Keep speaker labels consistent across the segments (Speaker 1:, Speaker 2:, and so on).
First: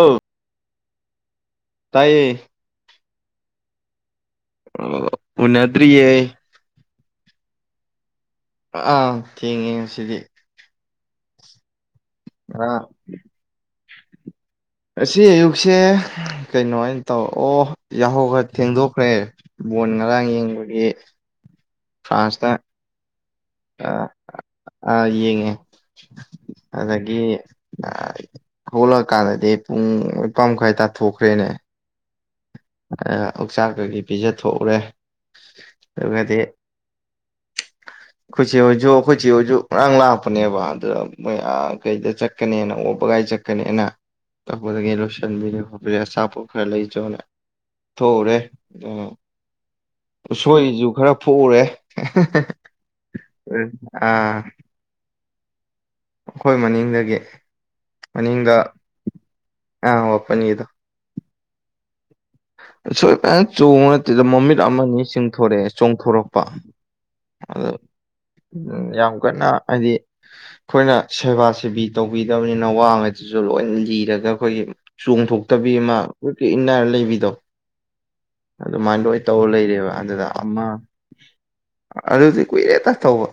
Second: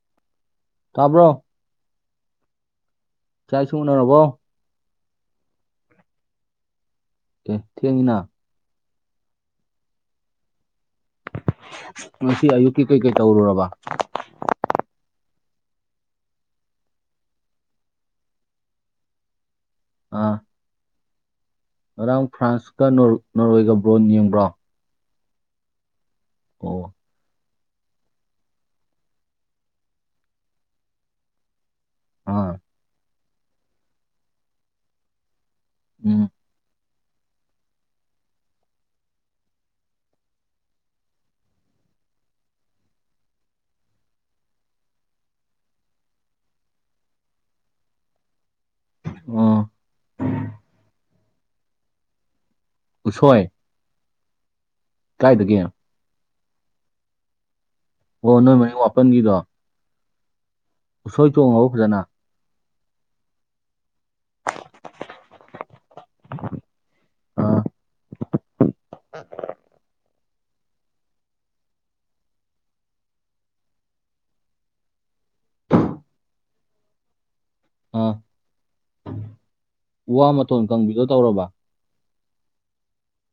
Speaker 1: ꯑꯧ
Speaker 2: ꯇꯥꯕ꯭ꯔꯣ
Speaker 1: ꯇꯥꯏꯌꯦ
Speaker 2: ꯆꯥꯛ ꯏꯁꯤꯡ ꯎꯅꯔꯕꯣ
Speaker 1: ꯑꯣ ꯎꯅꯗ꯭ꯔꯤꯌꯦ
Speaker 2: [unintelligible]
Speaker 1: ꯑꯥ ꯊꯦꯡꯉꯦ ꯉꯁꯤꯗꯤ
Speaker 2: ꯉꯁꯤ ꯑꯌꯨꯛꯀꯤ
Speaker 1: ꯉꯔꯥꯡ
Speaker 2: ꯀꯩꯀꯩ ꯇꯧꯔꯨꯔꯕ
Speaker 1: ꯁꯦ ꯀꯩꯅꯣ ꯑꯩꯅ ꯇꯧ ꯑꯣ ꯌꯥꯍꯧ ꯈꯔ ꯊꯦꯡꯗꯣꯛꯈ꯭ꯔꯦ ꯕꯣꯟ ꯉꯔꯥꯡ
Speaker 2: ꯑꯥ
Speaker 1: ꯌꯦꯡꯕꯒꯤ
Speaker 2: ꯉꯔꯥꯡ
Speaker 1: ꯐ꯭ꯔꯥꯟꯁꯇ
Speaker 2: ꯐ꯭ꯔꯥꯟꯁꯀ ꯅꯣꯔꯋꯦꯒ ꯕꯣꯟ
Speaker 1: ꯑꯥ
Speaker 2: ꯌꯦꯡꯕ꯭ꯔꯣ
Speaker 1: ꯑꯥ ꯌꯦꯡꯉꯦ
Speaker 2: ꯑꯣ
Speaker 1: ꯑꯗꯒꯤ ꯑ ꯊꯣꯛꯂꯛꯑꯀꯥꯟꯗꯗꯤ ꯄꯨꯡ ꯅꯤꯄꯥꯥꯟꯈꯥꯏ ꯇꯥꯊꯣꯛꯈ꯭ꯔꯦꯅꯦ
Speaker 2: ꯑꯥ
Speaker 1: ꯑ ꯑꯣꯛꯆꯥꯛ ꯀꯩꯀꯩ ꯄꯤꯖꯊꯣꯛꯎꯔꯦ
Speaker 2: ꯎꯝ
Speaker 1: ꯑꯗꯨꯒꯗꯤ
Speaker 2: [inaudible]
Speaker 1: ꯑꯩꯈꯣꯏꯆꯦ ꯍꯣꯏꯁꯨ ꯑꯈꯣꯏꯆꯦ ꯍꯣꯏꯁꯨ ꯉꯔꯥꯡ ꯂꯥꯛꯄꯅꯦꯕ ꯑꯗꯨꯗ ꯃꯣꯏ ꯑ ꯀꯩꯗ ꯆꯠꯀꯅꯤꯅ ꯋꯕꯒꯥꯏ ꯆ ꯆꯠꯀꯅꯦꯅ ꯇꯧꯕꯗꯒꯤ ꯂꯣꯏꯁꯤꯟꯕꯤꯔꯦ ꯈꯣꯠꯄꯤꯔꯦ ꯑꯆꯥꯄꯣꯠ ꯈꯔ ꯂꯩꯆꯣꯅ ꯊꯣꯛꯎꯔꯦ ꯑꯣ
Speaker 2: ꯑꯣ
Speaker 1: ꯎꯁꯣꯏꯁꯨ ꯈꯔ ꯊꯣꯛꯎꯔꯦ [inaudible]
Speaker 2: ꯎꯁꯣꯏ
Speaker 1: ꯑꯥ
Speaker 2: ꯀꯥꯏꯗꯒꯤ
Speaker 1: ꯑꯩꯈꯣꯏ ꯃꯅꯤꯡꯗꯒꯤ
Speaker 2: ꯑꯣ
Speaker 1: ꯃꯅꯤꯡꯗ
Speaker 2: ꯅꯣꯏ ꯃꯅꯤꯡ ꯋꯥꯄꯟꯒꯤꯗꯣ
Speaker 1: ꯑꯥ ꯋꯥꯠꯄꯟꯒꯤꯗꯣ
Speaker 2: ꯍꯣꯏ ꯇꯣꯡꯍꯧꯗ꯭ꯔꯦꯅ
Speaker 1: ꯎꯁꯣꯏ ꯐꯖꯟ ꯆꯣꯡꯕ ꯅꯠꯇꯦꯗ ꯃꯃꯤꯠ ꯑꯃꯅꯤ ꯆꯤꯡꯊꯣꯔꯛꯑꯦ ꯆꯣꯡꯊꯣꯔꯛꯄ
Speaker 2: ꯑꯥ
Speaker 1: ꯎꯝ ꯌꯥꯝ ꯀꯟꯅ ꯍꯥꯏꯗꯤ
Speaker 2: [inaudible]
Speaker 1: ꯑꯩꯈꯣꯏꯅ ꯁꯦꯕꯥ ꯁꯦꯕꯤ ꯇꯧꯕꯤꯗꯝꯅꯤꯅ ꯋꯥꯉꯩꯗꯨꯁꯨ ꯂꯣꯏꯅ ꯂꯤꯔꯒ ꯑꯩꯈꯣꯏꯒꯤ ꯆꯣꯡꯊꯣꯛꯇꯕꯤ [unintelligible] ꯀ꯭ꯔꯤꯛ ꯀ꯭ꯔꯤꯛ ꯏꯟꯅꯔ ꯂꯩꯕꯤꯗꯣ
Speaker 2: ꯑꯥ
Speaker 1: ꯑꯗꯨꯃꯥꯏꯅ ꯂꯣꯢ ꯇꯧꯔ ꯂꯩꯔꯦ ꯑꯗꯨꯗ
Speaker 2: ꯋꯥ ꯃꯇꯣꯟ
Speaker 1: ꯑꯃ
Speaker 2: ꯀꯪꯕꯤꯗꯣ ꯇꯧꯔꯕ
Speaker 1: ꯑꯗꯨꯗꯤ ꯀꯨꯏꯔꯦꯗ ꯇꯧꯕ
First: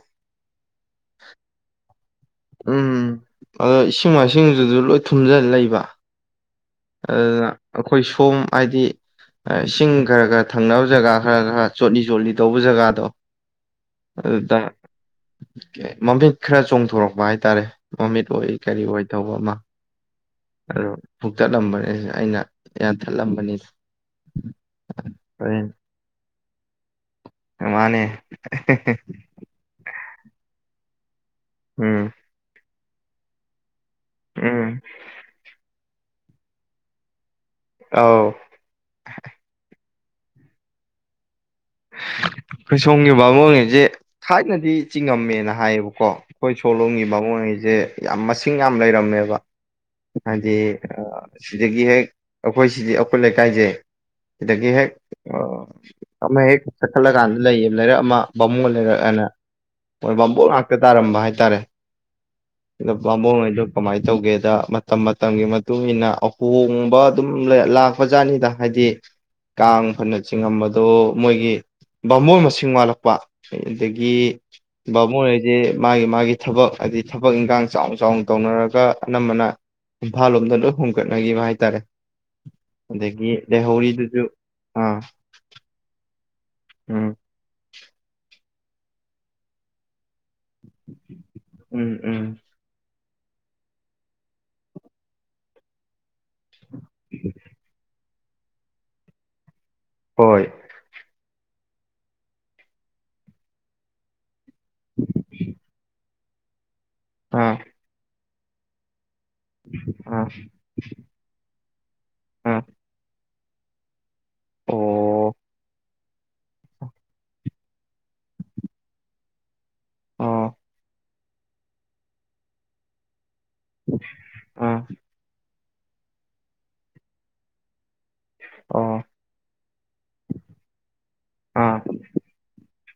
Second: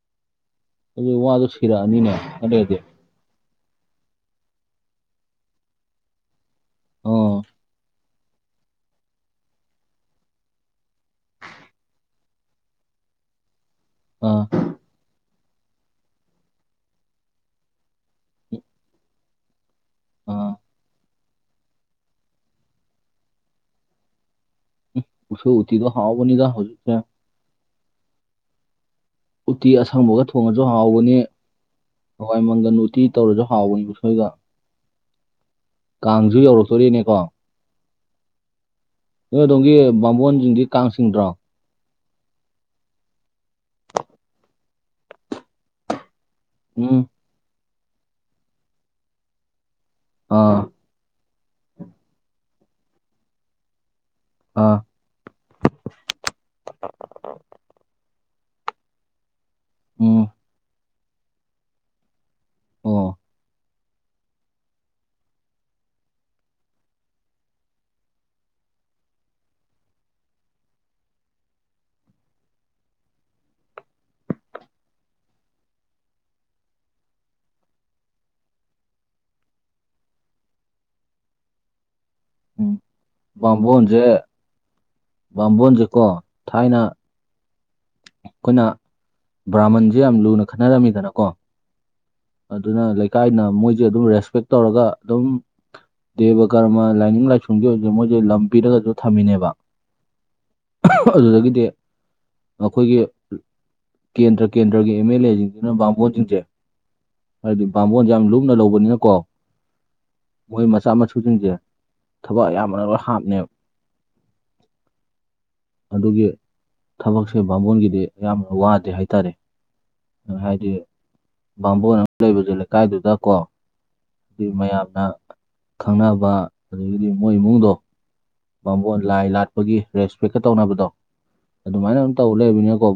Speaker 2: ꯑꯗꯨ ꯋꯥꯗꯣ ꯁꯤꯔꯛꯑꯅꯤꯅꯦ ꯈꯂꯩꯔꯗꯤ
Speaker 1: ꯎꯝ ꯑꯗꯣ ꯏꯁꯤꯡ ꯃꯥꯏꯁꯤꯡꯗꯨꯗ ꯂꯣꯏ ꯊꯨꯝꯖꯜꯂ ꯂꯩꯕ
Speaker 2: ꯑꯣ
Speaker 1: ꯑꯗꯨꯅ ꯑꯩꯈꯣꯏ ꯁꯣꯝ ꯍꯥꯏꯗꯤ ꯏꯁꯤꯡ ꯈꯔ ꯈꯔ ꯊꯪꯅꯕ ꯖꯒꯥ ꯈꯔ ꯈꯔ ꯆꯣꯠꯂꯤ ꯆꯣꯠꯂꯤ ꯇꯧꯕ ꯖꯒꯥꯗꯣ
Speaker 2: ꯑꯥ
Speaker 1: ꯑꯗꯨꯗ ꯃꯃꯤꯠ ꯈꯔ ꯆꯣꯡꯊꯣꯔꯛꯄ ꯍꯥꯏꯇꯥꯔꯦ ꯃꯃꯤꯠ ꯑꯣꯏ ꯀꯔꯤ ꯑꯣꯏ ꯇꯧꯕ ꯑꯃ
Speaker 2: ꯑꯥ
Speaker 1: ꯑꯗꯣ ꯐꯨꯛꯇꯠꯂꯝꯕꯅꯦ ꯑꯩꯅ ꯌꯥꯟꯊꯠꯂꯝꯕꯅꯤ
Speaker 2: ꯎꯁꯣꯏ
Speaker 1: ꯍꯣꯔꯦꯟ
Speaker 2: ꯎꯇꯤꯗꯣ ꯍꯥꯎꯕꯅꯤꯗ ꯍꯧꯖꯤꯛꯁꯦ
Speaker 1: ꯃꯥꯅꯦ [inaudible]
Speaker 2: ꯎꯇꯤ ꯑꯁꯪꯕꯒ ꯊꯣꯡꯉꯁꯨ ꯍꯥꯎꯕꯅꯤ
Speaker 1: ꯎꯝ
Speaker 2: ꯍꯋꯥꯏ ꯃꯪꯒꯜ ꯎꯇꯤ ꯇꯧꯔꯁꯨ ꯍꯥꯎꯕꯅꯤ ꯈꯣꯏꯒ
Speaker 1: ꯎꯝ
Speaker 2: ꯀꯥꯡꯁꯨ ꯌꯧꯔꯛꯇꯣꯔꯦꯅꯦꯀꯣ
Speaker 1: ꯑꯥꯎ
Speaker 2: ꯅꯣꯏ ꯑꯗꯣꯝꯒꯤ ꯕꯥꯝꯕꯣꯟꯁꯤꯡꯗꯤ ꯀꯥꯡꯆꯤꯡꯗ꯭ꯔꯣ
Speaker 1: ꯑꯩꯈꯣꯏꯁꯣꯝꯒꯤ ꯕꯥꯃꯣꯟꯈꯩꯁꯦ ꯊꯥꯏꯅꯗꯤ ꯆꯤꯡꯉꯝꯃꯦꯅ ꯍꯥꯏꯌꯦꯕꯀꯣ ꯑꯩꯈꯣꯏ
Speaker 2: ꯎꯝ
Speaker 1: ꯁꯣꯂꯣꯝꯒꯤ ꯕꯥꯃꯣꯟꯉꯩꯁꯦ ꯌꯥꯝ ꯃꯁꯤꯡ ꯌꯥꯝ ꯂꯩꯔꯝꯃꯦꯕ ꯍꯥꯏꯗꯤ
Speaker 2: ꯑꯥ
Speaker 1: ꯑ ꯁꯤꯗꯒꯤ ꯍꯦꯛ ꯑꯩꯈꯣꯏ ꯁꯤꯗꯤ ꯑꯩꯈꯣꯏ ꯂꯩꯀꯥꯏꯁꯦ ꯁꯤꯗꯒꯤ
Speaker 2: ꯑꯥ
Speaker 1: ꯍꯦꯛ ꯑ ꯆꯠꯈꯠꯂ ꯀꯥꯟꯗ ꯂꯩ ꯂꯩꯔꯛ ꯑꯃ ꯕꯥꯃꯣꯟ ꯂꯩꯔꯛꯑꯅ ꯃꯣꯏ
Speaker 2: ꯎꯝ
Speaker 1: ꯕꯥꯃꯣꯟ ꯉꯥꯛꯇ ꯇꯥꯔꯝꯕ ꯍꯥꯏꯇꯥꯔꯦ ꯑꯗꯣ
Speaker 2: ꯑꯣ
Speaker 1: ꯕꯥꯃꯣꯟꯉꯩꯗꯣ ꯀꯃꯥꯏꯅ ꯇꯧꯒꯦꯗ ꯃꯇꯝ ꯃꯇꯝꯒꯤ ꯃꯇꯨꯡꯏꯟꯅ ꯑꯍꯣꯡꯕ ꯑꯗꯨꯝ ꯂꯥꯛꯄ ꯖꯥꯠꯅꯤꯗ ꯍꯥꯏꯗꯤ ꯀꯤ ꯀꯥꯡ ꯐꯅ ꯆꯤꯡꯉꯝꯕꯗꯣ ꯃꯣꯏꯒꯤ ꯕꯥꯃꯣꯟ ꯃꯁꯤꯡ ꯋꯥꯠꯂꯛꯄ ꯑꯗꯒꯤ ꯕꯥꯃꯣꯟ ꯍꯥꯢꯗꯤ ꯃꯥꯒꯤ ꯃꯥꯒꯤ ꯊꯕꯛ ꯍꯥꯏꯗꯤ ꯊꯕꯛ ꯏꯟꯈꯥꯡ ꯆꯥꯎꯅ ꯆꯥꯎꯅ ꯇꯧꯅꯔꯒ ꯑꯅꯝꯕꯅ ꯏꯝꯐꯥꯜ ꯂꯣꯝꯗ ꯂꯣꯏ ꯍꯣꯡꯒꯠꯅꯈꯤꯕ ꯍꯥꯏꯇꯥꯔꯦ
Speaker 2: ꯎꯝ
Speaker 1: ꯑꯗꯒꯤ
Speaker 2: ꯕꯥꯝꯕꯣꯟꯖꯦ
Speaker 1: ꯂꯩꯍꯧꯔꯤꯗꯨꯁꯨ ꯑꯥ
Speaker 2: ꯕꯥꯝꯕꯣꯟꯖꯦꯀꯣ ꯊꯥꯏꯅ
Speaker 1: [inaudible]
Speaker 2: ꯑꯩꯈꯣꯏꯅ ꯕ꯭ꯔꯥꯃꯟꯁꯦ ꯌꯥꯝ ꯂꯨꯅ ꯈꯟꯅꯔꯝꯃꯤꯗꯅꯀꯣ
Speaker 1: ꯎꯝ ꯎꯝ
Speaker 2: ꯑꯗꯨꯅ ꯂꯩꯀꯥꯏꯅ ꯃꯣꯏꯁꯦ ꯑꯗꯨꯝ ꯔꯦꯁꯄꯦꯛ ꯇꯧꯔꯒ ꯑꯗꯨꯝ ꯗꯦꯕ ꯀꯔꯃ ꯂꯥꯏꯅꯤꯡ ꯂꯥꯏꯁꯣꯟꯒꯤ ꯑꯣꯏꯁꯨ ꯃꯣꯏꯁꯦ ꯂꯝ ꯄꯤꯔꯒꯁꯗꯨ ꯊꯝꯃꯤꯅꯦꯕ
Speaker 1: ꯍꯣꯏ
Speaker 2: ꯑꯗꯨꯗꯒꯤꯗꯤ ꯑꯩꯈꯣꯏꯒꯤ ꯀꯦꯟꯗ꯭ꯔ ꯀꯦꯟꯗ꯭ꯔꯒꯤ ꯑꯦꯝ ꯑꯦꯜ ꯑꯦ ꯁꯤꯡꯁꯤꯅ ꯕꯥꯃꯣꯟꯁꯤꯡꯁꯦ
Speaker 1: ꯑꯥ
Speaker 2: ꯍꯥꯏꯗꯤ ꯕꯥꯝꯕꯣꯟꯖꯦ ꯌꯥꯝ ꯂꯨꯝꯅ ꯂꯧꯕꯅꯤꯅꯀꯣ
Speaker 1: ꯑꯥ
Speaker 2: ꯃꯣꯏ ꯃꯆꯥ ꯃꯁꯨꯁꯤꯡꯁꯦ ꯊꯕꯛ
Speaker 1: ꯑꯥ
Speaker 2: ꯑꯌꯥꯝꯕꯅ ꯂꯣꯏ ꯍꯥꯞꯅꯦꯕ
Speaker 1: ꯑꯣ
Speaker 2: ꯑꯗꯨꯒꯤ ꯊꯕꯛꯁꯦ ꯕꯥꯕꯣꯟꯒꯤꯗꯤ ꯌꯥꯝ ꯋꯥꯗꯦ ꯍꯥꯏꯇꯥꯔꯦ
Speaker 1: ꯑꯣ
Speaker 2: ꯍꯥꯏꯗꯤ ꯕꯥꯝꯕꯣꯟ ꯑꯃ ꯂꯩꯕꯁꯦ ꯂꯩꯀꯥꯏꯗꯨꯗꯀꯣ ꯗꯨ
Speaker 1: ꯑꯥ
Speaker 2: ꯃꯌꯥꯝꯅ ꯈꯪꯅꯕ ꯑꯗꯒꯤꯗꯤ ꯃꯣꯏ ꯏꯃꯨꯡꯗꯣ
Speaker 1: ꯑꯣ
Speaker 2: ꯕꯥꯃꯣꯟ ꯂꯥꯏ ꯂꯥꯠꯄꯒꯤ ꯔꯦꯁꯄꯦꯛꯀ ꯇꯧꯅꯕꯗꯣ
Speaker 1: ꯑꯥ
Speaker 2: ꯑꯗꯨꯃꯥꯏꯅ ꯑꯗꯨꯝ ꯇꯧ ꯂꯩꯕꯅꯤꯅꯀꯣ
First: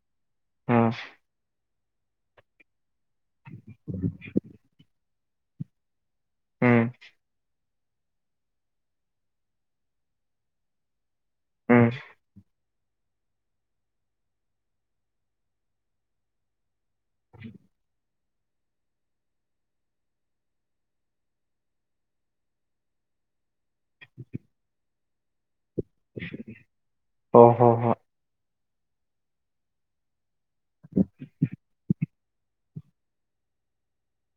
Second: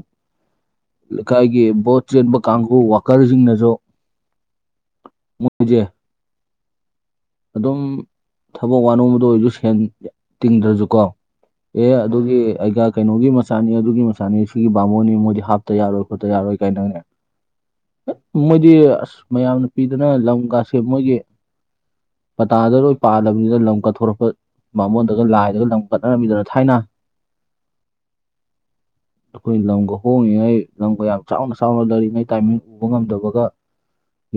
Speaker 1: ꯑꯥ
Speaker 2: ꯂꯩꯀꯥꯢꯒꯤ ꯕꯣꯠ ꯆꯦꯟꯕ ꯀꯥꯡꯕꯨꯨ ꯋꯥꯀꯔꯁꯤꯡꯅꯁꯨ ꯃꯣꯏꯖꯦ
Speaker 1: ꯎꯝ
Speaker 2: ꯑꯗꯨꯝ ꯊꯕꯛ ꯋꯥꯅꯣꯝꯕꯗ ꯑꯣꯏꯔꯁꯨ ꯁꯦꯟ ꯇꯤꯡꯗ꯭ꯔꯁꯨꯀꯣ
Speaker 1: ꯎꯝ
Speaker 2: ꯑꯦ ꯑꯗꯨꯒꯤ ꯑꯩꯒ ꯀꯩꯅꯣꯒꯤ ꯃꯆꯥꯅꯤ ꯑꯗꯨꯒꯤ ꯃꯆꯥꯅꯤ ꯁꯤꯒꯤ ꯕꯥꯃꯣꯟꯅꯤ ꯃꯣꯏꯗꯤ ꯍꯥꯞꯇ ꯌꯥꯔꯣꯏ ꯈꯣꯠꯇ ꯌꯥꯔꯣꯏ ꯀꯥꯏꯅꯅꯦ ꯃꯣꯏꯗꯤ ꯑꯁ ꯃꯌꯥꯝꯅ ꯄꯤꯗꯅ ꯂꯝꯒꯥꯁꯦ ꯃꯣꯏꯒꯤ ꯄꯇꯥꯗ ꯂꯣꯏ ꯄꯥꯜꯂꯕꯅꯤꯗ ꯂꯝ ꯀꯠꯊꯣꯔꯛꯄ ꯕꯥꯃꯣꯟꯗꯒ ꯂꯥꯏꯗꯒ ꯂꯝ ꯀꯠꯅꯔꯝꯃꯤꯗꯅ ꯊꯥꯏꯅ
Speaker 1: ꯍꯣ ꯍꯣ ꯍꯣꯏ
Speaker 2: ꯑꯩꯈꯣꯏ ꯂꯝꯒ ꯍꯣꯡꯉꯤꯉꯩ ꯂꯝꯒ ꯌꯥꯝ ꯆꯥꯎꯅ ꯆꯥꯎꯅ ꯂꯩꯔꯤꯉꯩ ꯇꯥꯏꯃꯤꯡ ꯎꯕ ꯉꯝꯗꯕꯒ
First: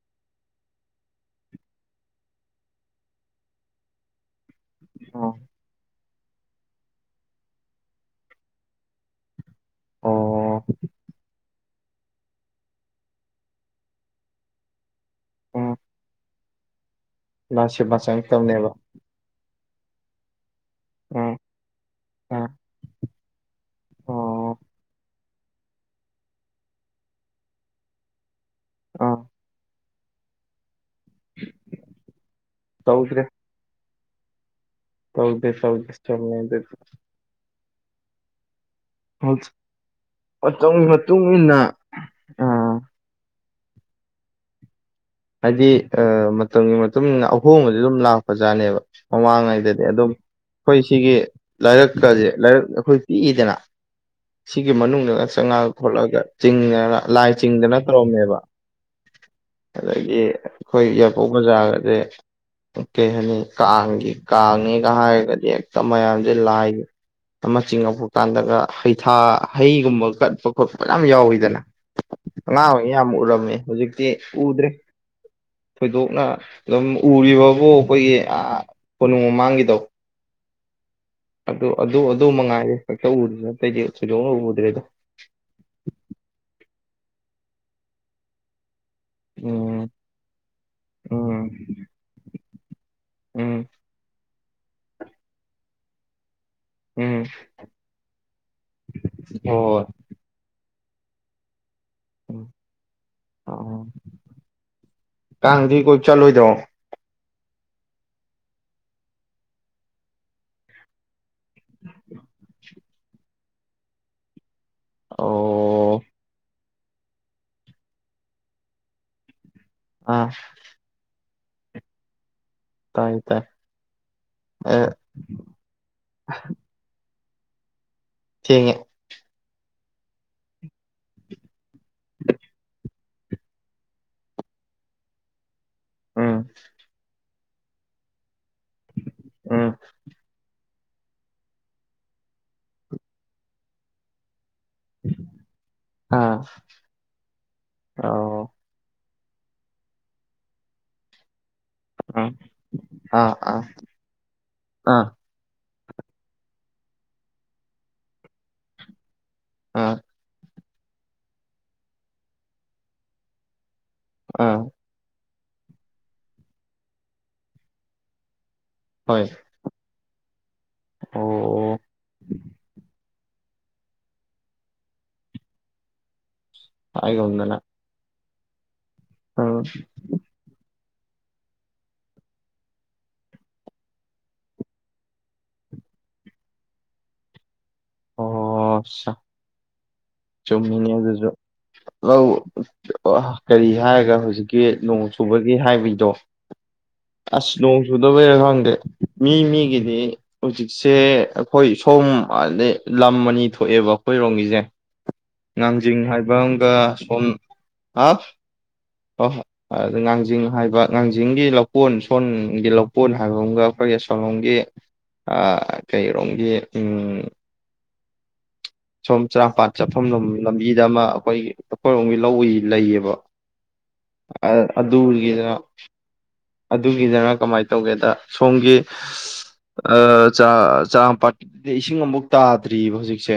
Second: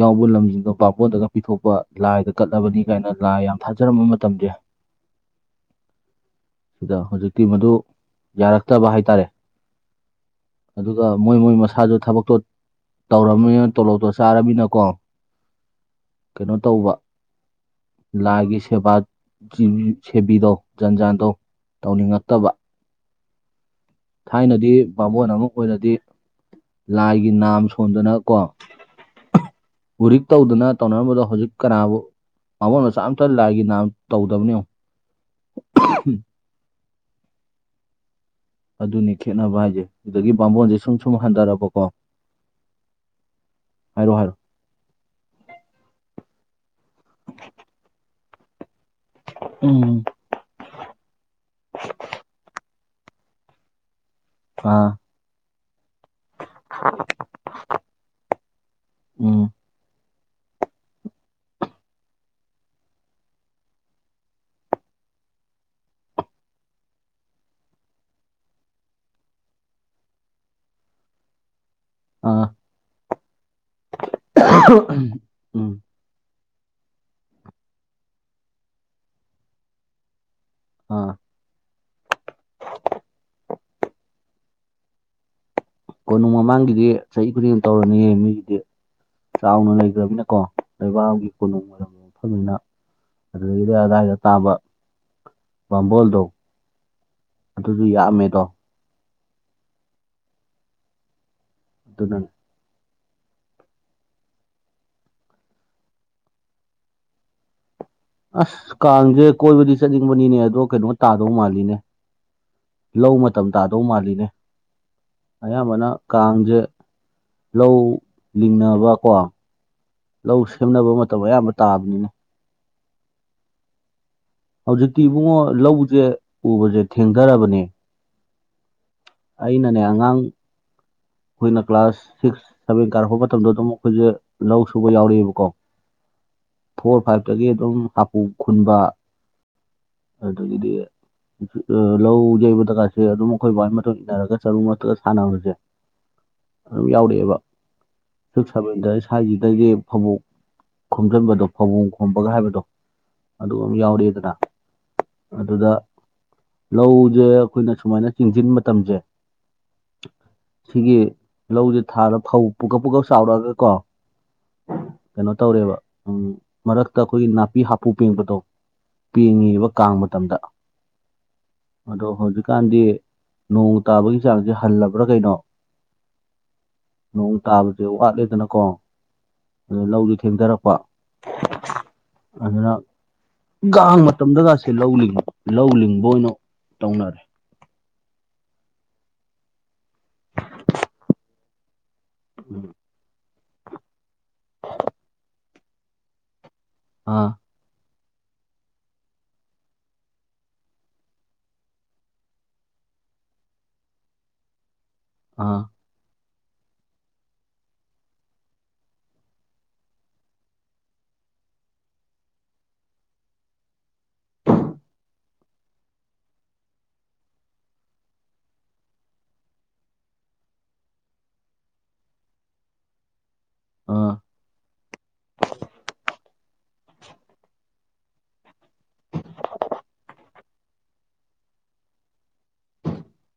Speaker 2: ꯌꯥꯎꯕ ꯂꯝꯁꯤꯡꯗꯣ ꯕꯥꯃꯣꯟꯗꯒ ꯄꯤꯊꯣꯛꯄ ꯂꯥꯏꯗ ꯀꯠꯂꯕꯅꯤ ꯀꯥꯏꯅ ꯂꯥꯏ ꯌꯥꯝ ꯊꯥꯖꯔꯝꯕ ꯃꯇꯝꯁꯦ
Speaker 1: ꯑ
Speaker 2: ꯁꯤꯗ ꯍꯧꯖꯤꯛꯇꯤ ꯃꯗꯨ ꯌꯥꯔꯛꯇꯕ ꯍꯥꯏꯇꯥꯔꯦ
Speaker 1: ꯑꯣ
Speaker 2: ꯑꯗꯨꯒ ꯃꯣꯏ ꯃꯣꯏ ꯃꯁꯥ ꯁꯥꯗꯣ ꯊꯕꯛꯇꯣ ꯇꯧꯔꯃꯤꯅ ꯇꯣꯂꯣꯞꯇꯣ ꯆꯥꯔꯝꯅꯤꯅꯀꯣ
Speaker 1: ꯎꯝ
Speaker 2: ꯀꯩꯅꯣ ꯇꯧꯕ
Speaker 1: ꯅꯪ ꯁꯦꯕꯥ
Speaker 2: ꯂꯥꯏꯒꯤ
Speaker 1: ꯆꯪꯉꯛꯇꯕꯅꯦꯕ
Speaker 2: ꯁꯦꯕ ꯖꯤ ꯁꯦꯕꯤꯗꯣ ꯖꯟ ꯖꯥꯟꯗꯣ
Speaker 1: ꯎꯝ ꯎꯝ
Speaker 2: ꯇꯧꯅꯤꯡꯉꯛꯇꯕ
Speaker 1: ꯑꯣ
Speaker 2: ꯊꯥꯏꯅꯗꯤ ꯕꯥꯕꯣꯟ ꯑꯃ ꯑꯣꯏꯔꯗꯤ ꯂꯥꯏꯒꯤ ꯅꯥꯝ ꯁꯣꯟꯗꯅ ꯀꯣ
Speaker 1: ꯑꯥ
Speaker 2: ꯎꯔꯤꯛ ꯇꯧꯗꯅ ꯇꯧꯅꯔꯝꯕꯗꯣ ꯍꯧꯖꯤꯛ ꯀꯅꯥꯕꯨ ꯕꯃꯣꯟ ꯃꯆꯥ
Speaker 1: ꯇꯧꯗ꯭ꯔꯦ
Speaker 2: ꯑꯃꯇ ꯂꯥꯏꯒꯤ ꯅꯥꯝ ꯇꯧꯗꯕꯅꯦ ꯌꯦꯡꯉꯣ
Speaker 1: ꯇꯧꯗꯦ ꯇꯧꯗꯦ [unintelligible]
Speaker 2: ꯑꯗꯨꯅꯤ ꯈꯦꯠꯅꯕ ꯍꯥꯏꯁꯦ ꯑꯗꯒꯤ ꯕꯕꯣꯟꯁꯦ
Speaker 1: ꯃꯇꯝꯒꯤ
Speaker 2: ꯁꯨꯝ ꯁꯨꯝ
Speaker 1: ꯃꯇꯨꯡ ꯏꯟꯅ
Speaker 2: ꯍꯟꯗꯔꯕꯀꯣ
Speaker 1: ꯑꯥ
Speaker 2: ꯍꯥꯏꯔꯣ ꯍꯥꯏꯔꯣ
Speaker 1: ꯍꯥꯏꯗꯤ ꯑ ꯃꯇꯝꯒꯤ ꯃꯇꯨꯡ ꯏꯟꯅ ꯑꯍꯣꯡꯕꯁꯦ ꯑꯗꯨꯝ ꯂꯥꯛꯄꯖꯥꯠꯅꯦꯕ ꯃꯃꯥꯡꯉꯩꯗꯗꯤ
Speaker 2: ꯎꯝ
Speaker 1: ꯑꯗꯨꯝ ꯑꯩꯈꯣꯏ ꯁꯤꯒꯤ ꯂꯥꯏꯔꯛꯀꯁꯦ ꯂꯥꯏꯔꯛ ꯑꯩꯈꯣꯏ ꯄꯤꯛꯏꯗꯅ ꯁꯤꯒꯤ
Speaker 2: ꯑꯥ
Speaker 1: ꯃꯅꯨꯡꯗ ꯆꯥꯉꯥ ꯈꯣꯠꯂꯒ ꯆꯤꯡꯉꯅ ꯂꯥꯏ ꯆꯤꯡꯗꯅ ꯇꯧꯔꯝꯃꯦꯕ
Speaker 2: ꯎꯝ
Speaker 1: ꯗꯒꯤ ꯑꯩꯈꯣꯏ ꯌꯥꯏꯔꯤꯄꯣꯛ ꯕꯖꯥꯔꯒꯁꯦ ꯀꯩ ꯍꯥꯏꯅꯤ ꯀꯥꯡꯒꯤ ꯀꯥꯡꯅꯦꯒ ꯍꯥꯏꯔꯒꯗꯤ ꯍꯦꯛꯇ ꯃꯌꯥꯝꯁꯦ ꯂꯥꯏꯒꯤ ꯑꯃ ꯆꯤꯡꯉꯛꯄ ꯀꯥꯟꯗꯒ ꯍꯩꯊꯥ ꯍꯩꯒꯨꯝꯕ ꯀꯠꯄ ꯈꯣꯠꯄ ꯃꯌꯥꯝ ꯌꯥꯎꯋꯤꯗꯅ
Speaker 2: ꯑꯥ
Speaker 1: ꯑꯉꯥꯡ ꯑꯣꯏ ꯌꯥꯝ ꯎꯔꯝꯃꯦ ꯍꯧꯖꯤꯛꯇꯤ ꯎꯗ꯭ꯔꯦ
Speaker 2: [inaudible]
Speaker 1: ꯊꯣꯏꯗꯣꯛꯅ ꯑꯗꯨꯝ ꯎꯔꯤꯕꯕꯨ ꯑꯩꯈꯣꯏꯒꯤ ꯑꯥ ꯀꯣꯅꯨꯡ ꯃꯃꯥꯡꯒꯤꯗꯣ
Speaker 2: ꯑꯥ
Speaker 1: ꯑꯗꯨ ꯑꯗꯨ ꯑꯗꯨ ꯃꯉꯥꯏꯔꯦ ꯈꯛꯇ ꯎꯔꯤꯕ ꯑꯇꯩꯗꯤ ꯊꯣꯏꯗꯣꯛꯅ ꯎꯗ꯭ꯔꯦꯗ
Speaker 2: ꯀꯣꯅꯨꯡ ꯃꯃꯥꯡꯒꯤꯗꯤ ꯆꯍꯤ ꯈꯨꯗꯤꯡ ꯇꯧꯔꯤꯅꯦ ꯃꯤꯒꯤꯗꯤ ꯆꯥꯎꯅ
Speaker 1: ꯎꯝ
Speaker 2: ꯂꯩꯈ꯭ꯔꯕꯅꯤꯅꯀꯣ ꯂꯩꯕꯥꯛ ꯑꯃꯒꯤ
Speaker 1: ꯎꯝ
Speaker 2: ꯀꯣꯅꯨꯡ ꯑꯣꯏꯔꯝꯕ ꯃꯐꯝꯅꯤꯅ
Speaker 1: ꯎꯝ
Speaker 2: ꯑꯗꯨꯗꯩꯩꯗꯤ ꯑꯗꯥꯏꯗ ꯇꯥꯕ ꯕꯥꯝꯃꯣꯜꯗꯣ
Speaker 1: ꯎꯝ
Speaker 2: ꯑꯗꯨꯗꯤ ꯌꯥꯝꯃꯦꯀꯣ
Speaker 1: ꯍꯣꯏ
Speaker 2: ꯑꯗꯨꯅ
Speaker 1: ꯑ ꯀꯥꯡꯗꯤ ꯀꯣꯏ ꯆꯠꯂꯣꯏꯗ꯭ꯔꯣ
Speaker 2: ꯑꯁ ꯀꯥꯡꯁꯦ ꯀꯣꯏꯕꯗꯤ ꯆꯠꯅꯤꯡꯕꯅꯤꯅꯦ ꯑꯗꯣ ꯀꯩꯅꯣ ꯇꯥꯗꯧ ꯃꯥꯜꯂꯤꯅꯦ ꯂꯧ ꯃꯇꯝ ꯇꯥꯗꯧ ꯃꯥꯜꯂꯤꯅꯦ ꯑꯌꯥꯝꯕꯅ
Speaker 1: ꯑꯣ
Speaker 2: ꯀꯥꯡꯁꯦ ꯂꯧ ꯂꯤꯡꯅꯕꯀꯣ
Speaker 1: ꯑꯥ
Speaker 2: ꯂꯧ ꯁꯦꯝꯅꯕ ꯃꯇꯝ ꯑꯌꯥꯝꯕ ꯇꯥꯕꯅꯤꯅꯦ
Speaker 1: ꯇꯥꯏꯌꯦ ꯇꯥꯏ ꯑꯦ
Speaker 2: ꯍꯧꯖꯤꯛꯇꯤ ꯏꯕꯨꯡꯉꯣ ꯂꯧꯁꯦ ꯎꯕꯁꯦ ꯊꯦꯡꯗꯔꯕꯅꯦ
Speaker 1: ꯊꯦꯡꯉꯦ
Speaker 2: ꯑꯩꯅꯅꯦ ꯑꯉꯥꯡ ꯑꯩꯈꯣꯏꯅ ꯀ꯭ꯂꯥꯁ ꯁꯤꯛꯁ ꯁꯚꯦꯟ ꯀꯥꯔꯛꯄ ꯃꯇꯝꯗ ꯑꯗꯨꯝ ꯑꯩꯈꯣꯏꯁꯦ ꯂꯧ ꯁꯨꯕ ꯌꯥꯎꯔꯛꯑꯦꯕꯀꯣ
Speaker 1: ꯎꯝ
Speaker 2: ꯐꯣꯔ ꯐꯥꯏꯚꯇꯒꯤ ꯑꯗꯨꯝ ꯍꯥꯞꯄꯨ ꯈꯨꯟꯕ
Speaker 1: ꯎꯝ
Speaker 2: ꯑꯗꯒꯤꯗꯤ ꯂꯧ ꯌꯩꯕꯗꯀꯥꯁꯦ ꯑꯗꯨꯝ ꯑꯩꯈꯣꯏ ꯕꯥꯏ ꯃꯇꯨꯡ ꯏꯟꯅꯔꯒ ꯆꯔꯨ ꯃꯊꯛꯇ ꯁꯥꯟꯅꯕꯁꯦ
Speaker 1: ꯑꯥ
Speaker 2: ꯑꯗꯨꯝ ꯌꯥꯎꯔꯛꯑꯦꯕ ꯁꯤꯛꯁ
Speaker 1: ꯑꯣ
Speaker 2: ꯁꯕꯦꯟꯗ ꯁ꯭ꯋꯥꯏꯁꯤꯗꯗꯒꯤ ꯐꯧꯕꯣꯛ ꯈꯣꯝꯖꯟꯕꯗꯣ ꯐꯕꯣꯡ ꯈꯣꯝꯕꯒ
Speaker 1: ꯑꯥ
Speaker 2: ꯍꯥꯏꯕꯗꯣ
Speaker 1: ꯑꯥ
Speaker 2: ꯑꯗꯨ
Speaker 1: ꯑꯥ
Speaker 2: ꯑꯝ ꯌꯥꯎꯔꯛꯑꯦꯗꯅ
Speaker 1: ꯑꯥ
Speaker 2: ꯑꯗꯨꯗ ꯂꯧꯁꯦ ꯑꯩꯈꯣꯏꯅ ꯁꯨꯃꯥꯏꯅ ꯆꯤꯡꯖꯤꯟ ꯃꯇꯝꯁꯦ
Speaker 1: ꯑꯥ
Speaker 2: ꯁꯤꯒꯤ ꯂꯧꯁꯦ ꯊꯥꯔ ꯐꯧ ꯄꯨꯀꯛ ꯄꯨꯀꯛ ꯆꯥꯎꯔꯛꯑꯒ ꯀꯣ
Speaker 1: ꯑꯥ
Speaker 2: ꯀꯩꯅꯣ ꯇꯧꯔꯦꯕ ꯎꯝ ꯃꯔꯛꯇ ꯑꯩꯈꯣꯏꯒꯤ ꯅꯥꯄꯤ ꯍꯥꯄꯨ ꯄꯦꯡꯕꯗꯣ
Speaker 1: ꯍꯣꯏ
Speaker 2: ꯄꯦꯡꯉꯤꯕ ꯀꯥꯡ ꯃꯇꯝꯗ
Speaker 1: ꯑꯣ
Speaker 2: ꯑꯗꯣ ꯍꯧꯖꯤꯛꯀꯥꯟꯗꯤ ꯅꯣꯡ ꯇꯥꯕꯒꯤ ꯆꯥꯡꯁꯦ ꯍꯜꯂꯕ꯭ꯔ ꯀꯩꯅꯣ ꯅꯣꯡ
Speaker 1: ꯍꯥꯏꯒꯨꯝꯗꯅ
Speaker 2: ꯇꯥꯕꯁꯦ ꯋꯥꯠꯂꯦꯗꯅꯀꯣ
Speaker 1: ꯎꯝ
Speaker 2: ꯑꯗꯨ ꯂꯧꯁꯦ ꯊꯦꯡꯊꯔꯛꯄ [inaudible] ꯑꯗꯨꯅ ꯒꯥꯡ ꯃꯇꯝꯗꯒꯥꯁꯦ ꯂꯧ ꯂꯤꯡꯕ ꯂꯧ ꯂꯤꯡꯕ ꯑꯣꯏꯅ ꯇꯧꯅꯔꯦ
Speaker 1: ꯑꯣ ꯑꯠꯁꯥ ꯆꯨꯝꯃꯤꯅꯦ ꯑꯗꯨꯁꯨ ꯂꯧ
Speaker 2: ꯎꯝ
Speaker 1: ꯀꯔꯤ ꯍꯥꯏꯔꯒ ꯍꯧꯖꯤꯛꯀꯤ ꯅꯣꯡ ꯆꯨꯕꯒꯤ ꯍꯥꯏꯕꯩꯗꯣ
Speaker 2: ꯑꯥ
Speaker 1: ꯑꯁ ꯅꯣꯡ ꯆꯨꯗꯕ ꯆꯌꯤꯔꯣꯔ ꯈꯪꯗꯦ ꯃꯤ ꯃꯤꯒꯤꯗꯤ ꯍꯧꯖꯤꯛꯁꯦ ꯑꯩꯈꯣꯏ ꯁꯣꯝ ꯑꯗꯩ ꯂꯝ ꯑꯅꯤ ꯊꯣꯛꯑꯦꯕ ꯑꯩꯈꯣꯏꯔꯣꯝꯒꯤꯁꯦ
Speaker 2: ꯑꯥ
Speaker 1: ꯉꯥꯡꯖꯤꯡ ꯍꯥꯏꯕ ꯕꯝꯒ ꯁꯣꯟ ꯍꯥꯐ ꯍ ꯍꯣꯏ ꯑꯗꯨ ꯉꯥꯡꯖꯤꯡ ꯍꯥꯏꯕ ꯉꯥꯡꯖꯤꯡꯒꯤ ꯂꯧꯀꯣꯟ ꯁꯣꯟꯒꯤ ꯂꯧꯀꯣꯟ ꯍꯥꯏꯕ ꯑꯃꯒ ꯑꯩꯈꯣꯏ ꯁꯥꯂꯣꯝꯒꯤ ꯑꯥ ꯀꯩꯔꯣꯝꯒꯤ ꯎꯝ ꯁꯣꯝ ꯆꯔꯥꯡꯄꯥꯠ ꯆꯠꯐꯝꯂꯣꯝ ꯂꯝꯕꯤꯗ ꯑꯃ ꯑꯩꯈꯣꯏ ꯑꯩꯈꯣꯏꯔꯣꯝꯒꯤ ꯂꯧ ꯂꯩꯌꯦꯕ
Speaker 2: ꯑꯥ
Speaker 1: ꯑ ꯑꯗꯨꯒꯤꯗ ꯑꯗꯨꯒꯤꯗꯅ ꯀꯃꯥꯏꯅ ꯇꯧꯒꯦꯗ ꯁꯣꯝꯒꯤ ꯑ ꯆꯥ ꯆꯥꯔꯥꯡ ꯄꯥꯠꯇꯤ ꯏꯁꯤꯡ ꯑꯝꯕꯨꯛ ꯇꯥꯗ꯭ꯔꯤꯕ ꯍꯧꯖꯤꯛꯁꯦ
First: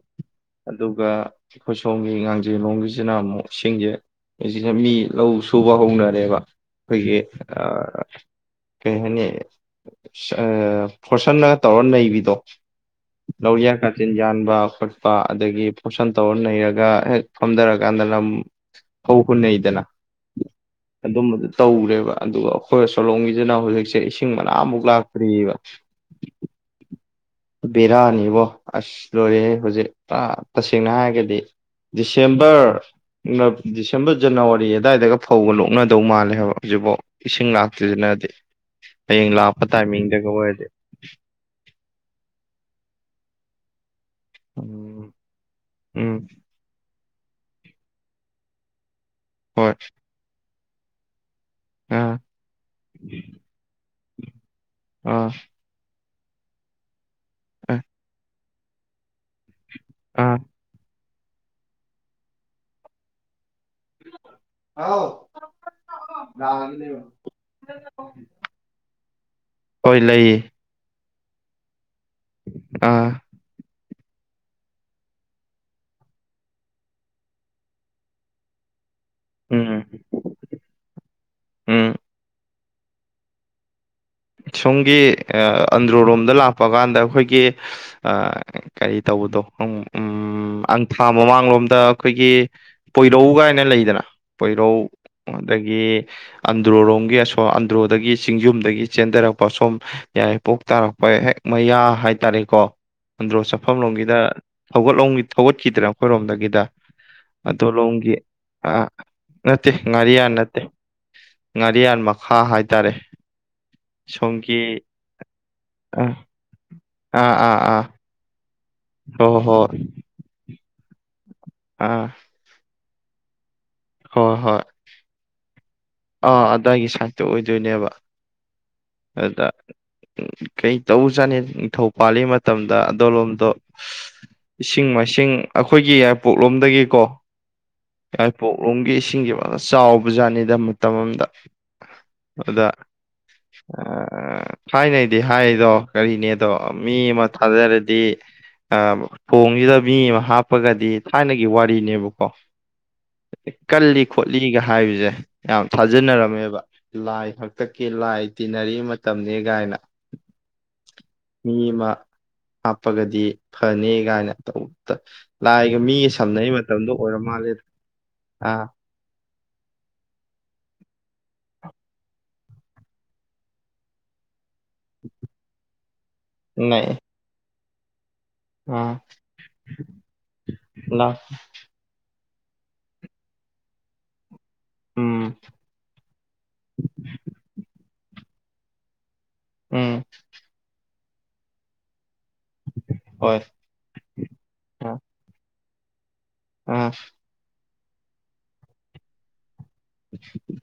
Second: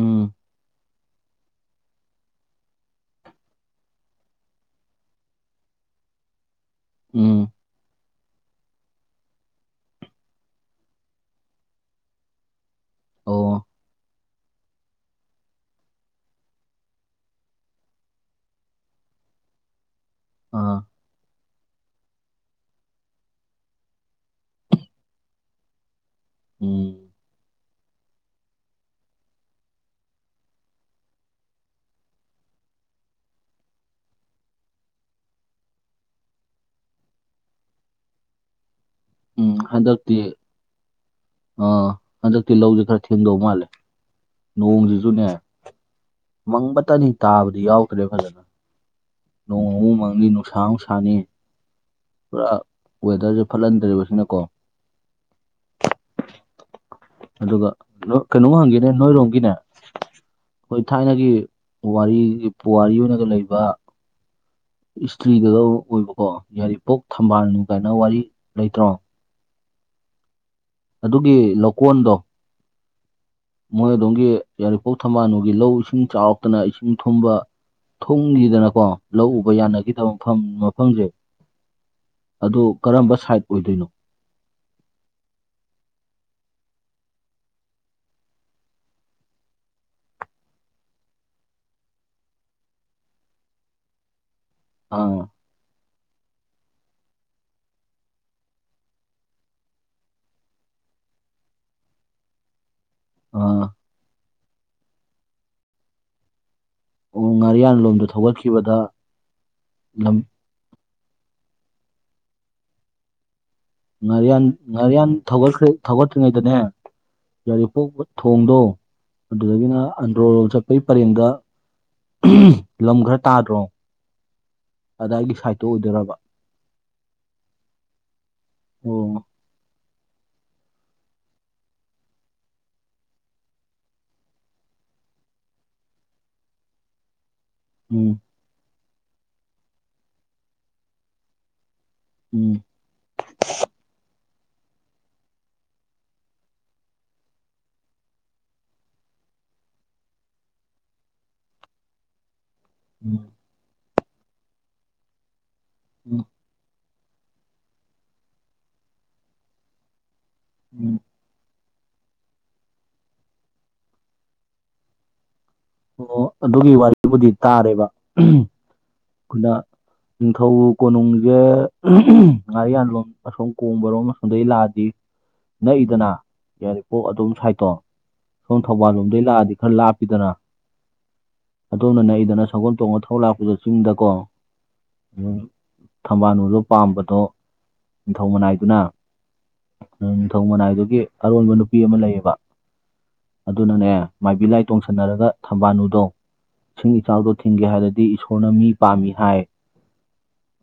Speaker 2: ꯎꯝ
Speaker 1: ꯑꯗꯨꯒ ꯑꯩꯈꯣꯏꯁꯣꯝꯒꯤ ꯉꯥꯡꯖꯤꯡ ꯂꯣꯝꯒꯤꯁꯤꯅ ꯑꯃꯨꯛ ꯁꯤꯡꯁꯦ ꯑꯩꯁꯤꯗ ꯃꯤ ꯂꯧ ꯁꯨꯕ ꯍꯧꯅꯔꯦꯕ ꯑꯩꯈꯣꯏꯒꯤ
Speaker 2: ꯎꯝ
Speaker 1: ꯑ ꯀꯩ ꯍꯥꯏꯅꯤ ꯑ ꯐꯣꯔꯁꯟꯅꯒ ꯇꯧꯔ ꯅꯩꯕꯤꯗꯣ
Speaker 2: ꯑꯣ
Speaker 1: ꯂꯧꯌꯥꯟ ꯀꯥꯆꯤꯟ ꯌꯥꯟꯕ ꯈꯣꯠꯄ ꯑꯗꯒꯤ ꯄꯣꯁꯟ ꯇꯧꯔ ꯅꯩꯔꯒ ꯍꯦꯛ ꯐꯝꯊꯔ ꯀꯥꯟꯗ ꯂꯝ ꯍꯧꯕ ꯅꯩꯗꯅ
Speaker 2: ꯑꯥ
Speaker 1: ꯑꯗꯨꯝꯕ ꯇꯧꯔꯦꯕ ꯑꯗꯨ ꯑꯩꯈꯣꯏ ꯑꯁꯣꯂꯣꯝꯒꯤꯗꯅ ꯍꯧꯖꯤꯛꯁꯦ ꯏꯁꯤꯡ ꯃꯅꯥꯃꯨꯛ ꯂꯥꯛꯇ꯭ꯔꯤꯌꯦꯕ
Speaker 2: ꯎꯝ
Speaker 1: ꯕꯦꯔꯥꯅꯤꯕꯣ ꯑꯁ ꯂꯣꯏꯔꯦꯍꯦ ꯍꯧꯖꯤꯛ ꯑ ꯇꯁꯦꯡꯅ ꯍꯥꯏꯔꯒꯗꯤ ꯗꯤꯁꯦꯝꯕꯔ ꯎ ꯗꯤꯁꯦꯝꯕꯔ ꯖꯅꯋꯥꯔꯤ ꯑꯗꯥꯏꯗꯒ ꯐꯧꯒ ꯂꯣꯛꯅꯗꯧ ꯃꯥꯜꯂꯦ ꯍꯥꯏꯕ ꯍꯧꯖꯤꯛꯐꯥꯎ ꯏꯁꯤꯡ ꯂꯥꯛꯇ꯭ꯔꯤꯗꯨꯅꯗꯤ ꯍꯌꯦꯡ ꯂꯥꯛꯄ ꯇꯥꯏꯃꯤꯡꯗꯒ ꯑꯣꯏꯔꯗꯤ
Speaker 2: ꯑ ꯍꯟꯗꯛꯇꯤ ꯂꯧꯖꯦ ꯈꯔ ꯊꯦꯡꯗꯧ ꯃꯥꯜꯂꯦ
Speaker 1: ꯎꯝ
Speaker 2: ꯅꯣꯡꯁꯤꯁꯨꯅꯦ
Speaker 1: ꯎꯝ
Speaker 2: ꯃꯪꯕꯇꯅꯤ ꯇꯥꯕꯗꯤ ꯌꯥꯎꯗ꯭ꯔꯦ ꯐꯖꯅ
Speaker 1: ꯍꯣꯏ
Speaker 2: ꯅꯣꯡꯃꯨꯛ ꯃꯪꯅꯤ ꯅꯨꯡꯁꯥ ꯃꯨꯛ ꯁꯥꯅꯤ
Speaker 1: ꯑꯥ
Speaker 2: ꯄꯨꯔꯥ ꯋꯦꯗꯔꯁꯦ ꯐꯠꯍꯟꯗ꯭ꯔꯦꯕꯁꯤꯅꯀꯣ
Speaker 1: ꯑꯥ
Speaker 2: ꯑꯗꯨꯒ ꯀꯦꯅꯣ ꯀꯩꯅꯣꯝ ꯍꯪꯒꯦꯅꯦ ꯅꯣꯏꯔꯣꯝꯒꯤꯅꯦ
Speaker 1: ꯑꯥ
Speaker 2: ꯑꯩꯈꯣꯏ ꯊꯥꯏꯅꯒꯤ ꯄꯨꯋꯥꯔꯤꯒꯤ ꯄꯨꯋꯥꯔꯤ ꯑꯣꯏꯅꯒ ꯂꯩꯕ
Speaker 1: ꯑꯥ
Speaker 2: ꯏꯁꯇ꯭ꯔꯤꯗꯒ ꯑꯣꯏꯕꯀꯣ ꯌꯥꯏꯔꯤꯄꯣꯛ ꯊꯝꯕꯥꯜꯅꯨ ꯀꯥꯏꯅ ꯋꯥꯔꯤ ꯂꯩꯇ꯭ꯔꯣ
Speaker 1: ꯍꯣꯏ ꯂꯩꯌꯦ
Speaker 2: ꯑꯗꯨꯒꯤ ꯂꯧꯀꯣꯟꯗꯣ
Speaker 1: ꯑꯥ
Speaker 2: ꯃꯣꯏ ꯑꯗꯣꯝꯒꯤ ꯌꯥꯏꯔꯤꯄꯣꯛ ꯊꯝꯕꯥꯜꯅꯨꯒꯤ ꯂꯧ ꯏꯁꯤꯡ ꯆꯥꯎꯔꯛꯇꯅ ꯏꯁꯤꯡ ꯊꯨꯝ ꯊꯨꯝꯈꯤꯗꯅꯀꯣ ꯂꯧ ꯎꯕ
Speaker 1: ꯎꯝ
Speaker 2: ꯌꯥꯅꯈꯤꯗꯕ ꯃꯐꯝ ꯃꯐꯝꯖꯦ
Speaker 1: ꯎꯝ
Speaker 2: ꯑꯗꯨ ꯀꯔꯝꯕ ꯁꯥꯏꯠ ꯑꯣꯏꯗꯣꯏꯅꯣ
Speaker 1: ꯁꯣꯝꯒꯤ ꯑ ꯑꯟꯗ꯭ꯔꯣꯔꯣꯝꯗ ꯂꯥꯛꯄ ꯀꯥꯟꯗ ꯑꯩꯈꯣꯏꯒꯤ ꯑ ꯀꯔꯤ ꯇꯧ ꯇꯧꯕ ꯎꯝ ꯑꯪꯊꯥ ꯃꯃꯥꯡꯂꯣꯝꯗ ꯑꯩꯈꯣꯏꯒꯤ ꯄꯣꯏꯔꯧ ꯀꯥꯏꯅ ꯂꯩꯗꯅ ꯄꯣꯏꯔꯧ
Speaker 2: ꯑꯥ
Speaker 1: ꯑꯗꯒꯤ ꯑꯟꯗ꯭ꯔꯔꯣꯝꯒꯤ ꯑꯁꯣ ꯑꯟꯗ꯭ꯔꯣꯗꯒꯤ ꯆꯤꯡꯖꯨꯝꯗꯒꯤ ꯆꯦꯟꯗꯔꯛꯄ ꯁꯣꯝ ꯌꯥꯏꯔꯤꯄꯣꯛ ꯇꯥꯔꯛꯄ ꯍꯦꯛ ꯃꯌꯥ ꯍꯥꯏꯇꯔꯦꯀꯣ ꯑꯟꯗ꯭ꯔꯣ
Speaker 2: ꯑꯥ
Speaker 1: ꯆꯠꯐꯝ ꯂꯣꯝꯒꯤꯗ ꯊꯧꯒꯠꯂꯣꯝꯒꯤ ꯊꯧꯒꯠꯈꯤꯗ꯭ꯔ ꯑꯩꯈꯣꯏꯔꯣꯝꯗꯒꯤꯗ
Speaker 2: ꯑꯣ ꯉꯥꯔꯤꯌꯥꯟ ꯂꯣꯝꯗ
Speaker 1: ꯑꯗꯣꯂꯣꯝꯒꯤ ꯑ
Speaker 2: ꯊꯧꯒꯠꯈꯤꯕꯗ
Speaker 1: ꯅꯠꯇꯦ
Speaker 2: ꯂꯝ
Speaker 1: ꯉꯥꯔꯤꯌꯥꯟ ꯅꯠꯇꯦ ꯉꯥꯔꯤꯌꯥꯟ ꯃꯈꯥ ꯍꯥꯏꯇꯥꯔꯦ
Speaker 2: ꯉꯥꯔꯤꯌꯥꯟ
Speaker 1: ꯁꯣꯝꯒꯤ
Speaker 2: ꯉꯥꯔꯤꯌꯥꯟ ꯊꯧꯒꯠꯈ꯭ꯔꯦ
Speaker 1: ꯑꯥ
Speaker 2: ꯊꯧꯒꯠꯇ꯭ꯔꯤꯉꯩꯗꯅꯦ
Speaker 1: ꯑꯥ ꯑꯥ ꯑꯥ
Speaker 2: ꯌꯥꯏꯔꯤꯄꯣꯛ ꯊꯣꯡꯗꯣ
Speaker 1: ꯍꯣꯏ
Speaker 2: ꯑꯗꯨꯗꯒꯤꯅ
Speaker 1: ꯍꯣꯏ
Speaker 2: ꯑꯟꯗ꯭ꯔꯣ ꯆꯠꯄꯩ ꯄꯔꯦꯡꯗ
Speaker 1: ꯑꯥ
Speaker 2: ꯂꯝ ꯈꯔ ꯇꯥꯗ꯭ꯔꯣ
Speaker 1: ꯍꯣꯏ ꯍꯣꯏ
Speaker 2: ꯑꯗꯥꯏꯒꯤ ꯁꯥꯏꯠ
Speaker 1: ꯑꯥ ꯑꯗꯥꯏꯒꯤ ꯁꯥꯏꯠꯇꯣ ꯑꯣꯏꯗꯣꯏꯅꯦꯕ
Speaker 2: ꯑꯣ
Speaker 1: ꯑꯗ ꯎ ꯀꯩ ꯇꯧ ꯆꯥꯅꯤ ꯅꯤꯡꯊꯧ ꯄꯥꯜꯂꯤ ꯃꯇꯝꯗ ꯑꯗꯣꯂꯣꯝꯗꯣ ꯏꯁꯤꯡ ꯃꯥꯏꯁꯤꯡ ꯑꯩꯈꯣꯏꯒꯤ ꯌꯥꯏꯄꯣꯛꯂꯣꯝꯗꯒꯤꯀꯣ
Speaker 2: ꯎꯝ
Speaker 1: ꯌꯥꯏꯄꯣꯛꯂꯣꯝꯒꯤ ꯏꯁꯤꯡꯖꯦ ꯐꯖꯟ ꯆꯥꯎꯕ ꯖꯥꯠꯅꯤꯗ ꯃꯇꯝ ꯑꯃꯗ
Speaker 2: ꯎꯝ
Speaker 1: ꯑꯗꯨꯗ ꯑ ꯍꯥꯏꯅꯩꯗꯤ ꯍꯥꯏꯗꯣ ꯀꯔꯤꯅꯦꯗꯣ ꯃꯤ ꯑꯃ ꯊꯥꯖꯔꯗꯤ ꯑ ꯊꯣꯡꯁꯤꯗ ꯃꯤ ꯑꯃ ꯍꯥꯞꯄꯒꯗꯤ ꯊꯥꯏꯅꯒꯤ ꯋꯥꯔꯤꯅꯦꯕꯀꯣ
Speaker 2: ꯎꯝ
Speaker 1: ꯀꯜꯂꯤ ꯈꯣꯠꯂꯤꯒ ꯍꯥꯏꯕꯁꯦ ꯌꯥꯝ
Speaker 2: ꯎꯝ
Speaker 1: ꯊꯥꯖꯅꯔꯝꯃꯦꯕ ꯂꯥꯏ ꯍꯥꯛꯇꯛꯀꯤ ꯂꯥꯏ ꯇꯤꯟꯅꯔꯤ ꯃꯇꯝꯅꯦ ꯀꯥꯏꯅ
Speaker 2: ꯎꯝ
Speaker 1: ꯃꯥ ꯍꯥꯞꯄꯒꯗꯤ ꯐꯅꯤ ꯀꯥꯏꯅ ꯇꯧꯇ ꯂꯥꯏꯒ ꯃꯤꯒ
Speaker 2: ꯑꯣ
Speaker 1: ꯁꯝꯅꯩ
Speaker 2: ꯑꯗꯨꯒꯤ
Speaker 1: ꯃꯇꯝꯗꯣ ꯑꯣꯏꯔ
Speaker 2: ꯋꯥꯔꯤꯕꯨꯗꯤ
Speaker 1: ꯃꯥꯜꯂꯦꯗ ꯑ
Speaker 2: ꯈꯨꯟꯗ ꯅꯤꯡꯊꯧ ꯀꯣꯅꯨꯡꯖꯧ ꯉꯥꯔꯤꯌꯥꯟꯂꯣꯝ ꯑꯁꯣꯝ ꯀꯣꯡꯕꯔꯣꯝ ꯑꯁꯣꯝꯗꯒꯤ ꯂꯥꯛꯑ ꯅꯛꯏꯗꯅ
Speaker 1: ꯅꯛꯑꯦ
Speaker 2: ꯌꯥꯏꯔꯤꯄꯣꯛ ꯑꯗꯨꯝ ꯁꯥꯏꯠꯇꯣ ꯁꯣꯝ ꯊꯧꯕꯥꯜ
Speaker 1: ꯑꯥ
Speaker 2: ꯂꯣꯝꯗꯒꯤ ꯂꯥꯛꯑꯗꯤ ꯈꯔ ꯂꯥꯞꯄꯤꯗꯅ
Speaker 1: ꯂꯥ
Speaker 2: ꯑꯗꯣꯝꯅ ꯅꯛꯏꯗꯅ ꯁꯒꯣꯜ ꯇꯣꯡꯉ ꯊꯧꯔ ꯂꯥꯛꯄꯗꯣ ꯆꯤꯡꯗꯀꯣ
Speaker 1: ꯎꯝ
Speaker 2: ꯊꯝꯕꯥꯜꯅꯨꯗꯣ ꯄꯥꯝꯕꯗꯣ ꯅꯤꯡꯊꯧ ꯃꯅꯥꯏꯗꯨꯅ
Speaker 1: ꯎꯝ
Speaker 2: ꯅꯤꯡꯊꯧ ꯃꯅꯥꯏꯗꯨꯒꯤ ꯑꯔꯣꯟꯕ ꯅꯨꯄꯤ ꯑꯃ ꯂꯩꯌꯦꯕ
Speaker 1: ꯍꯣꯏ
Speaker 2: ꯑꯗꯨꯅꯅꯦ ꯃꯥꯏꯕꯤ ꯂꯥꯏ
Speaker 1: ꯑꯥ
Speaker 2: ꯇꯣꯡꯁꯟꯅꯔꯒ ꯊꯝꯕꯥꯜꯅꯨꯗꯣ
Speaker 1: ꯑꯥ
Speaker 2: ꯏꯁꯤꯡ ꯏꯆꯥꯎꯗꯣ ꯊꯤꯡꯒꯦ ꯍꯥꯏꯔꯗꯤ ꯏꯁꯣꯔꯅ ꯃꯤ ꯄꯥꯝꯃꯤ ꯍꯥꯏ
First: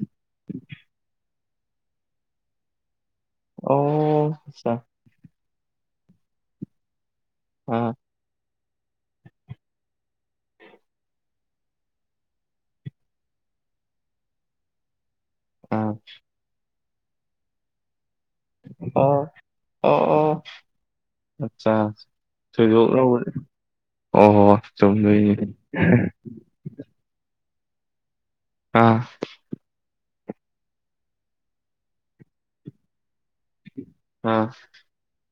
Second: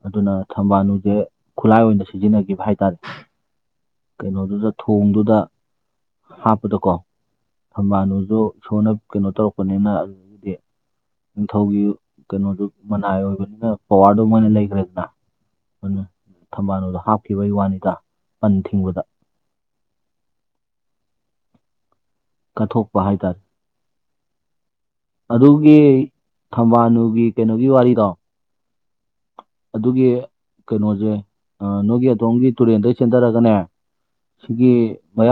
Speaker 2: ꯑꯗꯨꯅ ꯊꯝꯕꯥꯜꯅꯨꯁꯦ ꯈꯨꯠꯂꯥꯏ ꯑꯣꯏꯅ ꯁꯤꯖꯤꯟꯅꯈꯤꯕ ꯍꯥꯏꯇꯥꯔꯦ
Speaker 1: ꯑꯣ
Speaker 2: ꯀꯩꯅꯣꯗꯨꯗ
Speaker 1: ꯑꯆꯥ
Speaker 2: ꯊꯣꯡꯗꯨꯗ ꯍꯥꯞꯄꯗꯀꯣ
Speaker 1: ꯑꯥ
Speaker 2: ꯊꯝꯕꯥꯜꯅꯨꯁꯨ ꯏꯁꯣꯔꯅ ꯀꯩꯅꯣ ꯇꯧꯔꯛꯄꯅꯤꯅ ꯑꯗꯨꯗꯤ ꯅꯤꯡꯊꯧꯒꯤ ꯀꯩꯅꯣꯗꯨ ꯃꯅꯥꯏ ꯑꯣꯏꯕꯅꯤꯅ ꯄꯋꯔꯗꯨ ꯃꯣꯏꯅ ꯂꯩꯈ꯭ꯔꯦꯗꯅ
Speaker 1: ꯑꯥ
Speaker 2: ꯑꯗꯨꯅ ꯊꯝꯕꯥꯜꯅꯨꯗꯣ ꯍꯥꯞꯈꯤꯕꯒꯤ ꯋꯥꯅꯤꯗ ꯄꯟ ꯊꯤꯡꯕꯗ
Speaker 1: ꯑꯣ ꯑꯣ ꯑꯣ ꯑꯆꯥ
Speaker 2: ꯀꯠꯊꯣꯛꯄ ꯍꯥꯏ ꯇꯥꯔꯦ
Speaker 1: [unintelligible] ꯑꯣ ꯍꯣ ꯍꯣ ꯆꯨꯝꯗꯣꯏꯅꯦ
Speaker 2: ꯑꯗꯨꯒꯤ ꯊꯝꯕꯥꯜꯅꯨꯒꯤ ꯀꯩꯅꯣꯒꯤ ꯋꯥꯔꯤꯗꯣ ꯑꯗꯨꯒꯤ ꯀꯩꯅꯣꯁꯦ ꯅꯣꯏꯒꯤ ꯑꯗꯣꯝꯒꯤ ꯇꯨꯔꯦꯟꯗꯩ ꯆꯦꯟꯗꯔꯛꯑꯒꯅꯦ
Speaker 1: ꯑꯥ
Speaker 2: ꯁꯤꯒꯤ ꯃꯌꯥ